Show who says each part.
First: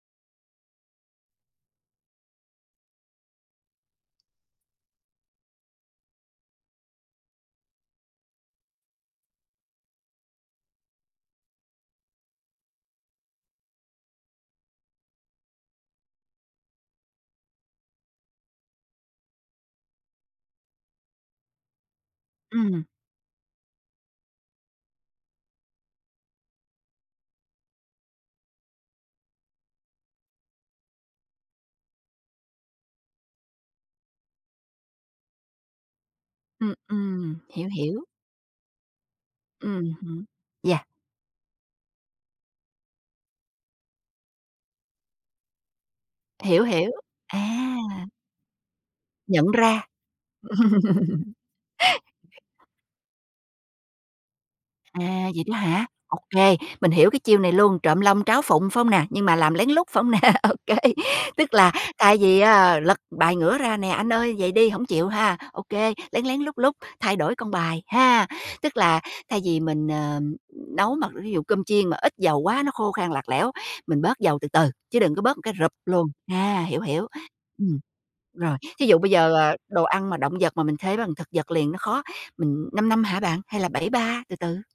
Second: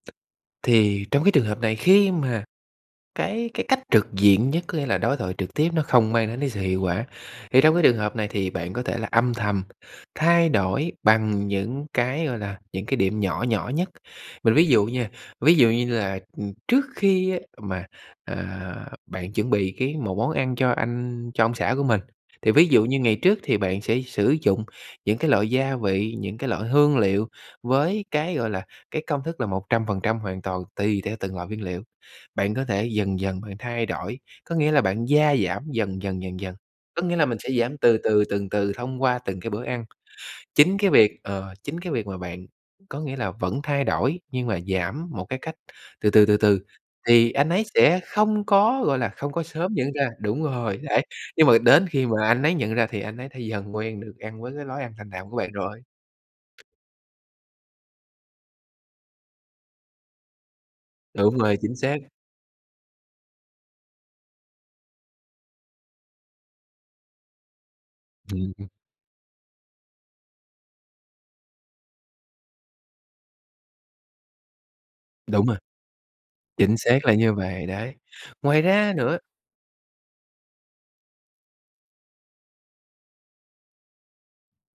Speaker 1: Thì trong cái trường hợp này, khi mà cái cái cách trực diện nhất, có nghĩa là đối thoại trực tiếp nó không mang đến cái sự hiệu quả, thì trong cái trường hợp này thì bạn có thể là âm thầm thay đổi bằng những cái, gọi là, những cái điểm nhỏ nhỏ nhất. Mình ví dụ nha, ví dụ như là, ừm, trước khi mà, à, bạn chuẩn bị cái một món ăn cho anh, cho ông xã của mình, thì ví
Speaker 2: Ừm.
Speaker 1: dụ như ngày trước thì bạn sẽ sử dụng những cái loại gia vị, những cái loại hương liệu với cái, gọi là, cái công thức là 100% hoàn toàn tùy theo từng loại nguyên liệu. Bạn có thể dần dần bạn thay đổi, có nghĩa là bạn gia giảm dần dần, dần dần,
Speaker 2: Ừm,
Speaker 1: có nghĩa là
Speaker 2: ừm,
Speaker 1: mình sẽ
Speaker 2: hiểu,
Speaker 1: giảm từ
Speaker 2: hiểu.
Speaker 1: từ, từng từ thông qua từng cái bữa ăn.
Speaker 2: Ừm hứm.
Speaker 1: Chính
Speaker 2: Yeah.
Speaker 1: cái việc, ờ, chính cái việc mà bạn có nghĩa là vẫn thay đổi, nhưng mà giảm một cái cách từ từ, từ từ,
Speaker 2: Hiểu, hiểu.
Speaker 1: thì
Speaker 2: À.
Speaker 1: anh ấy sẽ không có, gọi là, không có
Speaker 2: Nhận
Speaker 1: sớm
Speaker 2: ra.
Speaker 1: nhận ra. Đúng rồi, đấy, nhưng mà đến khi mà anh ấy nhận ra thì anh ấy thể dần quen được ăn với cái lối ăn thanh
Speaker 2: À,
Speaker 1: đạm của
Speaker 2: vậy
Speaker 1: bạn
Speaker 2: đó
Speaker 1: rồi.
Speaker 2: hả? OK, mình hiểu cái chiêu này luôn, trộm long tráo phụng, phải hông nè? Nhưng mà làm lén lút, phải hông nè? OK.
Speaker 1: Đúng
Speaker 2: Tức
Speaker 1: rồi,
Speaker 2: là
Speaker 1: chính xác.
Speaker 2: thay vì á lật bài ngửa ra nè: ''Anh ơi, vậy đi hổng chịu ha.'' OK, lén lén, lút lút thay đổi con bài ha.
Speaker 1: Ừm, ừm.
Speaker 2: Tức là thay vì mình, ờm, nấu mà ví dụ cơm chiên mà ít dầu quá nó khô khan lạc lẽo, mình bớt dầu từ từ chứ đừng có bớt một
Speaker 1: Đúng
Speaker 2: cái
Speaker 1: rồi.
Speaker 2: rụp luôn. A,
Speaker 1: Chính
Speaker 2: hiểu,
Speaker 1: xác
Speaker 2: hiểu.
Speaker 1: là như vậy,
Speaker 2: Ừm,
Speaker 1: đấy.
Speaker 2: rồi,
Speaker 1: Ngoài
Speaker 2: thí
Speaker 1: ra
Speaker 2: dụ bây
Speaker 1: nữa
Speaker 2: giờ, ờ, đồ ăn mà động vật mà mình thế bằng thực vật liền nó khó, mình 5-5 hả bạn? Hay là 7-3 từ từ?